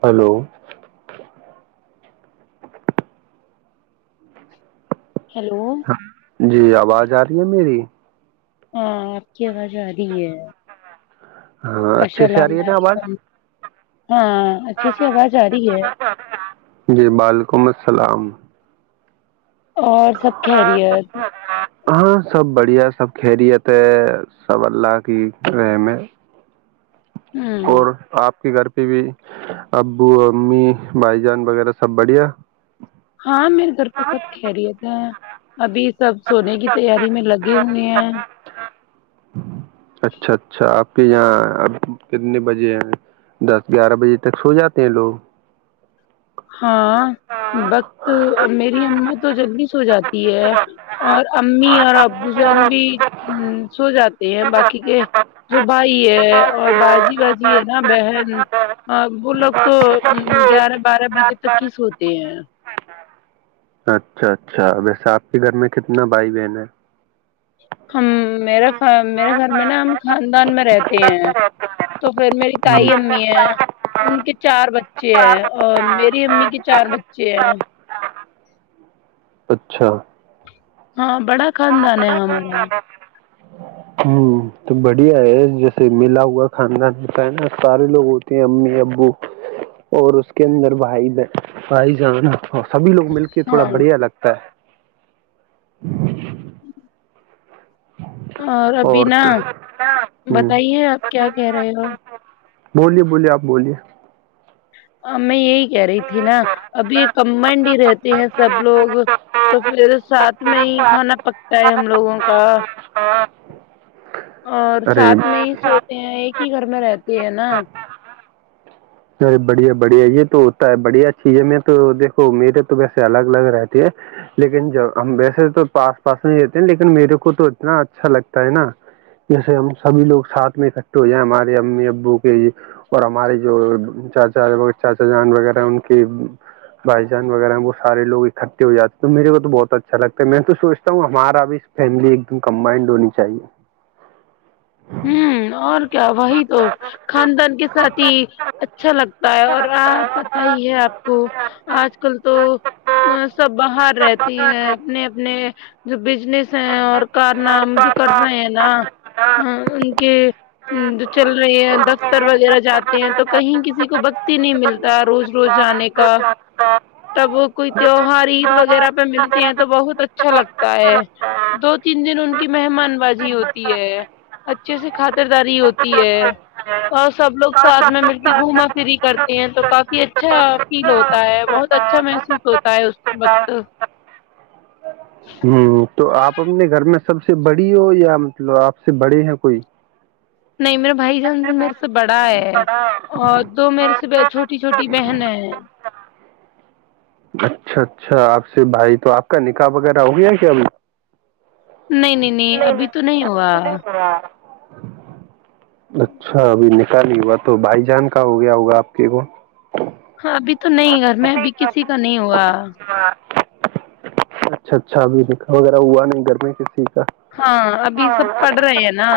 hello hello جی آواز آ رہی ہے میری ہاں آپ کی آواز آ رہی ہے ہاں اچھے سے آ السلام رہی ہے نا آواز علیکم ہاں اچھے سے آواز آ رہی ہے جی بعلیکم السلام اور سب خیریت ہاں سب بڑھیا سب خیریت ہے سب اللہ کی رہ میں ہوں اور آپ کے گھر پہ ابو امی بھائی جان وغیرہ سب بڑھیا ہاں میرے گھر پہ سب خیریت ہیں ابھی سب سونے کی تیاری میں لگے ہوئے ہیں اچھا اچھا آپ کہ یہاں اب کتنے بجے ہیں دس گیارہ بجے تک سو جاتے ہیں لوگ ہاں بقت میری امد تو جلدی سو جاتی ہے اور ا امی اور ابو جان بھی سو جاتے ہیں باقی کے جو بھائی اور بجی بازی ہے نا بہن وہ لوگ تو گیارہ بارہ بجے ج ج تک ہی سوتے ہیں اچھا اچھا ویسے آپ کے گھر میں کتنا بھائی بہن ہے ہم میرے میرے گھر میں نا ہم خاندان میں رہتے ہیں تو پھر میری تئای امی ہیں ان کے چار بچے ہیں اور میری امی کے چار بچے ہیں اچھا ہاں بڑا خاندان ہے ہمارا ہوں تو بڑھیا ہے جیسے ملا ہوا خاندان بتا ہے نا سارے لوگ ہوتے ہیں امی ابو اور اس کے اندر بھائید بھائی جان سبھی لوگ مل کے تھوڑا ہاں بڑھیا لگتا ہے ج [inaudible] ہوں [unintelligible] اور ابھی نا ہوں بتائیے آپ کیا کہہ رہے ہو بولیے بولیے آپ بولیے ہم میں یہ کہہ رہی تھی نا ابھی کممنڈ رہتے ہیں سب لوگ تو پھر سات میں ہی کھانا پکتا ہے ہم لوگوں کا اور ارے ساتھ میں ہی سوتے ہیں ایک ہی گھر میں رہتی ہے نا ارے بڑھیا بڑھیا یہ تو ہوتا ہے بڑھیا چیز ہے میں تو دیکھو میرے تو ویسے الگ الگ رہتے ہے لیکن جب ہم ویسے تو آس پاس میں رہتے ہیں لیکن میرے کو تو اتنا اچھا لگتا ہے نا جیسے ہم سبھی لوگ ساتھ میں اکٹھے ہو جائیں ہمارے امی ابو کے اور ہمارے جو چاچا چاچا جان وغیرہ ان کے بھائی جان وغیرہ ہیں وہ سارے لوگ اکٹھے ہو جاتے ہیں تو میرے کو تو بہت اچھا لگتا ہے میں تو سوچتا ہوں ہمارا بھی فیملی ایک دم کمبائنڈ ہونی چاہیے ہوں اور کیا وہی تو خاندان کے ساتھ ہی اچھا لگتا ہے اور پت ہی ہے آپ کو آج کل تو ا سب باہر [unintelligible] رہتی ہیں اپنے اپنے جو بزنس ہیں اور کرار نام جو کر رہے ہیں نا [unintelligible] ہ ان کے جو چل رہے ہیں دفتر وغیرہ جاتے ہیں تو کہیں کسی کو بکتی نہیں ملتا روز رو جانے کا تب وہ [unintelligible] کوئی تیوہار عید وغیرہ پہ ملتے ہیں تو بہت اچھا لگتا ہے دو تین دن ان کی مہمان بازی ہوتی ہے اچھے سے خاطرداری ہوتی ہے اور سب لوگ ساتھ میں مل کے گھوما پری کرتے ہیں تو کافی اچھا فیل ہوتا ہے بہت اچھا محسوس ہوتا ہے اس وقت ہوں تو آپ اپنے گھر میں سب سے بڑی ہو یا مطلب آپ سے بڑے ہیں کوئی نہیں میرا بھائی جان میرے سے بڑا ہے اور دو میرے سے چھوٹی چھوٹی بہن ہے اچھا اچھا آپ سے بھائی تو آپ کا نکاح وغیرہ ہو گیا کیا ابھی نہیں نہیں نہیں ابھی تو نہیں ہوا اچھا ابھی نکالی ہوا تو بھائی جان کا ہو گیا ہوا آپ کے کو ہاں ابھی تو نہیں گھر میں ابھی کسی کا نہیں ہوا اچھا اچھ اھی دیکا وغیرہ ہوا نہیں گرمی کسی کا ہاں ابھی سب پڑھ رہے ہیں نا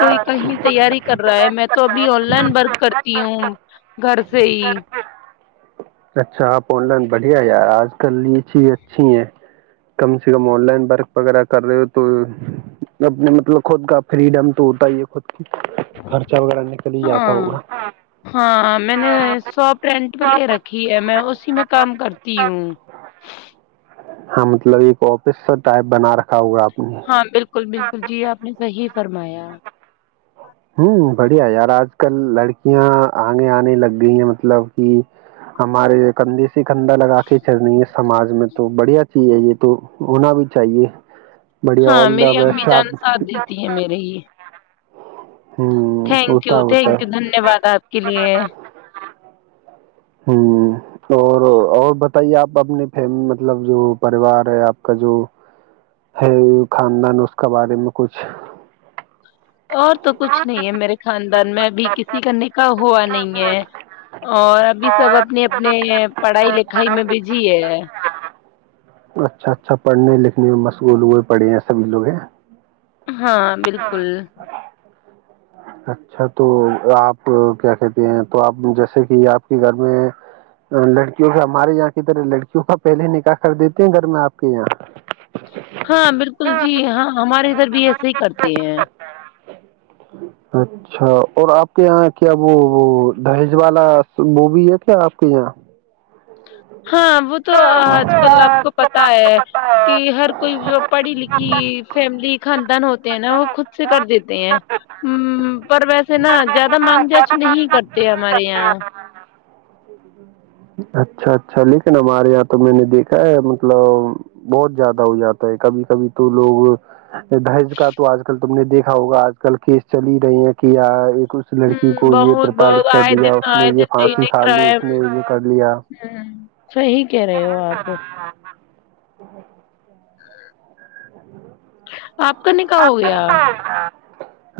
کوئی کہیں تیاری کر رہا ہے میں تو ابھی آن لائن ورک کرتی ہوں گھر سے ہی اچھا آپ آن لائن بڑھیا یار آج کل یہ چیز اچھی ہے کم سے کم آن لائن ورک وغیرہ کر رہے ہو تو اپنے مطلب خود کا فریڈم تو ہوتا ہی ہے خرچہ وغیرہ نکل ہی جاتا ہاں ہوگا سو پرینٹ پلے رکھی ہے میں اسی میں کام کرتی ہوں ہاں مطلب ایک آفس کا ٹائپ بنا رکھا ہوگا آپ نے ہاں بالکل بالکل بالکل جی آپ نے صحیح فرمایا ہوں بڑھیا یار آج کل لڑکیاں آگے آنے لگ گئی ہیں مطلب کہ ہمارے کندھے سے کندھا لگا کے چل رہی ہے سماج میں تو بڑھیا چیز ہے یہ تو ہونا بھی چاہیے بڑھیا ہاں آل دا میری امی بیسٹ ہاں آپ چان ساتھ دیتی ہیں میرے ہی ہوں تھینک یو ہوتا ہوتا ہے تھینک یو دھنیہ واد آپ کے لیے ہوں اور اور بتائیے آپ اپنے ف مطلب جو پریوار ہے آپ کا جو ہے خاندان اس کا بارے میں کچھ اور تو کچھ نہیں ہے میرے خاندان میںب کسی کا ن کہا ہوا نہیں ہے [unintelligible] اور ابھی سب اپنی اپنے پڑھائی لکھ گائی میں بیزی ہے اچھا اچھا پڑھنے لکھنے میں مشغول ہوئے پڑے ہیں سب لوگ ہیں ہاں بالکل اچھا تو آپ کیا کہتے ہیں تو آپ جیسے کہ آپ کے گھر میں لڑکیوں کا ہمارے یہاں کی طرح لڑکیوں کا پہلے نکاح کر دیتے ہیں گھر میں آپ کے یہاں ہاں بالکل جی ہاں ہمارے ادھر بھی ایسے ہی کرتے ہیں اچھا اور آپ کے یہاں کیا وہ وہ دہیج والا وہو بھی ہے کیا آپ کے یہاں ہاں وہ تو آج کل آپ کو پتا ہے کہ ہر کوئی پڑھی لکھی فیملی خاندان ہوتے ہیں نا وہ خود سے کر دیتے ہیں پر ویسے نا زیادہ مانگ جاچ نہیں کرتے ہمارے یہاں اچھا اچھا لیکن ہمارے یہاں تو میں نے دیکھا ہے مطلب بہت زیادہ ہو جاتا ہے کبھی کبھی تو لوگ دہج کا تو آج کل تم نے دیکھا ہوگا آج کل کیس چل ہی رہے ہیں کہ اس ہ لڑکی کو یہ بہت بہت پرتاارا آئے دیا دن اس نے آئے یہ دن نئی پھانسی نئی کھا لی کرائم نے یہ کر لیا ہ صحی کہہ رہے ہو آپ [inaudible] [inaudible] آپ کا ن کہاح ہو گیا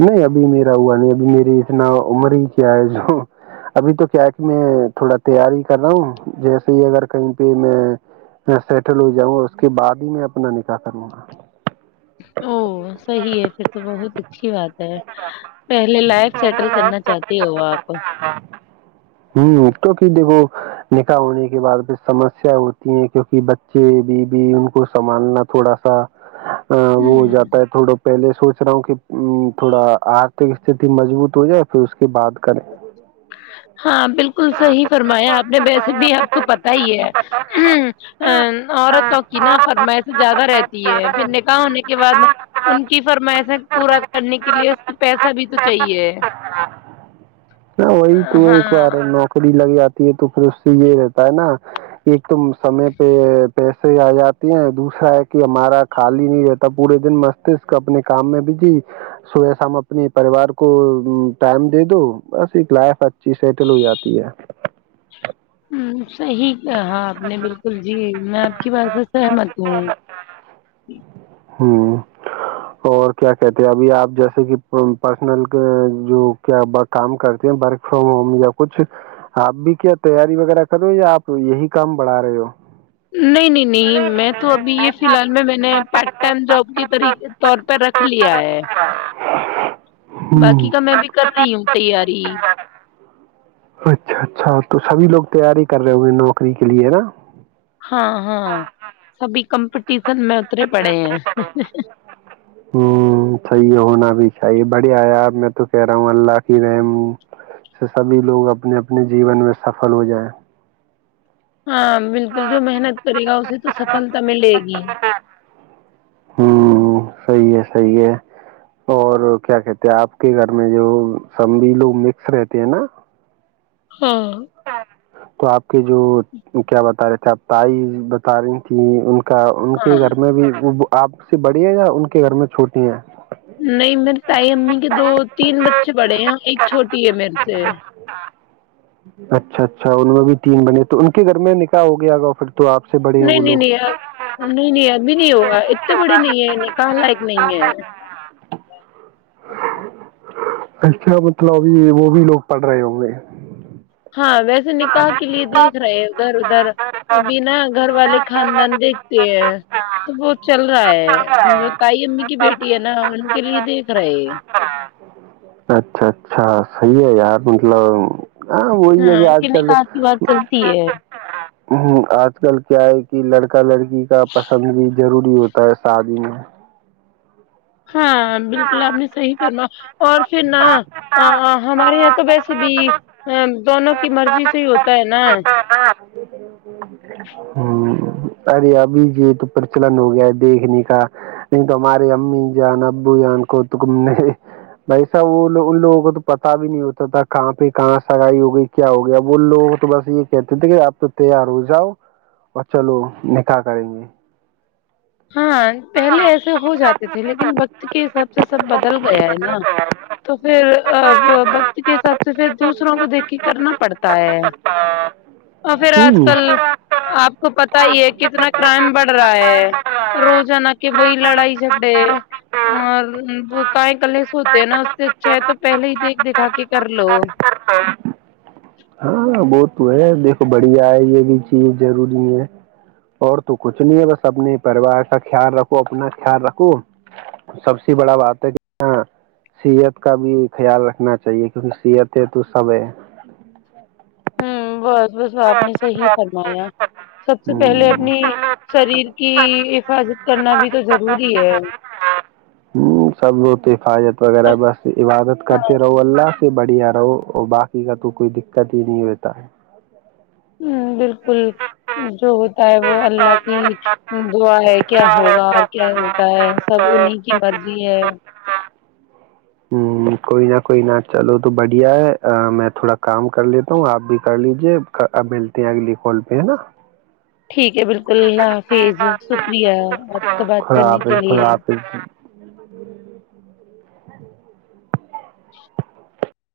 نہیں ابھی میرا ہوا نہیں ابھی میری اتنا عمر ہی کیا ہے جو ابھی تو کیا ہے کہ میں تھوڑا تیاری کر رہا ہوں جیسے ہی اگر کہیں پہ میں سیٹل ہو جاؤں اس کے بعد ہی میں اپنا نکاح کروں گا او صحی ہے پھر تو بہت اچھی بات ہے پہلے لائف سیٹل کرنا چاہتے ہو آپ ہوں کیونکہ دیکھو نکاح ہونے کے بعد پھر سمسیا ہوتی ہیں کیونکہ بچے بیوی ان کو سنبھالنا تھوڑا سا آ، وہ ہو جاتا ہے ہوں تھوڑا پہلے سوچ رہا ہوں کہ تھوڑا آرتک استتی مضبوط ہو جائے پھر اس کے بعد کریں ہاں بالکل صحیح فرمایا آپ نے ویسے بھی آپ کو پت ہی ہے ہ ا عورتوں کی نہ فرمائے سے زیادہ رہتی ہے پھر نکاح ہونے کے بعد ان کی فرمائشیں پورا کرنے کے لیے اس پیسہ بھی تو چاہیے ہے نہ وہی تو ایک بار نوکری لگی ج تو پھر اس سے یہ رہتا ہے نا ایک م سمی پ پیسے آ جاتے ہیں دوسرا ہے کہ ہمارا خالی نہیں رہتا پورے دن مست اپنے کام میں بھی جی صبح شام اپنے پریوار کو ٹائم دے دو بس ایک لائف اچھی سیٹل ہو جاتی ہے ہ صحیح کہاں آپ نے بالکل جی میں آپ کی بات سے سہمت ہوں ہاں اور کیا کہتے ہیں ابھی آپ جیسے کہ پرسنل جو کیا کام کرتے ہیں ورک فرام ہوم یا کچھ آپ بھی کیا تیاری وغیرہ کرو یا آپ یہی کام بڑھا رہے ہو نہیں نہیں نہیں میں تو ابھی یہ فی الحال میں میں نے پارٹ ٹائم جاب کی طریق طور پ رکھ لیا ہے ہوں باقی کا میں بھی کر رہی ہوں تیاری اچھا اچھا تو سبھی لوگ تیار ہی کر رہے ہوے نوکری کے لیے نا ہاں ہاں سبھی کمپ ٹیشن میں اترے پڑھے ہیں اچھے بڑی آیاپ میں تو کہہ رہا ہوں اللہ کی رحم سے سبھی لوگ اپنے اپنے جیون میں سفل ہو جائیں ہاں بالکل جو محنت کرے گا اسے تو سفلتا ملے گی ہوں صحیح ہے صحیح ہے اور کیا کہتے آپ کے گھر میں جو سبب لوگ مکس رہتے ہیں نا ہاں تو آپ کے جو کیا بتا رہے تھے آپ تائ بتا رہی تھیں ان کا ان کے ہاں گھر میں بھی وہ آپ سے بڑی ہے یا ان کے گھر میں چھوٹی ہیں نہیں میرے تائی امی کے دو تین بچے پڑے ہیں ایک چھوٹی ٹی ای مر سے اچھا اچھا ان میں بھی تین بنے تو ان کے گھر میں نکاح ہو گیا گا پھر تو آپ سے بڑے ہیں نہیں وہ نہیں لوگ نہیں نہیں نہیں ابھی نہیں ہوگا اتنے بڑے نہیں ہیںیں کہا لائق نہیں ہے [inaudible] اچھا مطلب ابھی وہ بھی لوگ پڑھ رہے ہوں گے ہاں ویسے نکاح کے لیے دیکھ رہے ہیں ادھر ادھر ابھی نا گھر والے خاندان دیکھتے ہیں تو وہ چل رہا ہے جو تائی امی کی بیٹی ہے نا ان کے لیے دیکھ [inaudible] اچھا اچھا صحیح ہے یار مطلب ہاں وہی ہے کہ ان آج کے کل نکاح کی بات چلتی ہے تو ہ آج کل کیا ہے کہ لڑکا لڑکی کا پسند بھی ضروری ہوتا ہے شادی میں ہاں بالکل آپ نے صحیح کرما اور پھر نا ہمارے یہاں تو ویسے بھی دونوں کی مرضی سے ہی ہوتا ہے نا ہ ارے ابھی یہ تو پرچلن ہو گیا ہے دیکھنے کا نہیں تو ہمارے امی جانا بوان کو تو بائیسا وہ ان لوگوں کو تو پتا بھی نہیں ہوتا تھا کہاں پہ کہاں سگائی ہو گئی کیا ہوگئی اب ان لوگوں کو تو بس یہ کہتے تھے کہ آپ تو تیار ہو جاؤ اور چلو نکاح کریں گے ہاں پہلے ایسے ہو جاتے تھے لیکن وقت کے حساب سے سب بدل گیا ہے نا تو پھر وقت کے حساب سے پھر دوسروں کو دیکھ کے کرنا پڑتا ہے اور پھر آج ہوں کل آپ کو پتا ہی ہے کتنا کرائم بڑھ رہا ہے روزانہ کہ وہی لڑائی جھگڑے اور کاائے کل س ہوتے ہیں نا اس سے اچھا ہے تو پہلے ہی دیکھ دکھا کے کر لو ہاں وہ تو ہے دیکھو بڑھیا ہے یہ بھی چیز ضروری ہے اور تو کچھ نہیں ہے بس اپنے پریوار کا خیال رکھو اپنا خیال رکھو سب سے بڑا بات ہے کہ سحت کا بھی خیال رکھنا چاہیے کیونکہ سحت ہے تو سب ہے ہوں بہت بس آپ نے صحی فرمایا سب سے پہلے اپنی شریر کی حفاظت کرنا بھی تو ضروری ہے ہوں سب لوگ تو حفاظت وغیرہ ہاں لیا رہو اور باقی کا تو کوئی دقت ہی نہیں ہوتا ہ بالکل جو ہوتا ہے وہ اللہ کی دع ہے کیا ہوگا اور کیا ہوتا ہے سب انہیں کی مرضی ہے ہ کوئی نہ کوئی نہ چلو تو بڑھیا ہے میں تھوڑا کام کر لیتا ہوں آپ بھی کر لیجے اب ملتے ہیں اگلی کال پہ ہے نا ٹھیک ہے بالکللہ حافظ شکریہ آپ کو بات خدا کرنے حافظ کے خدا لیے [inaudible] [inaudible]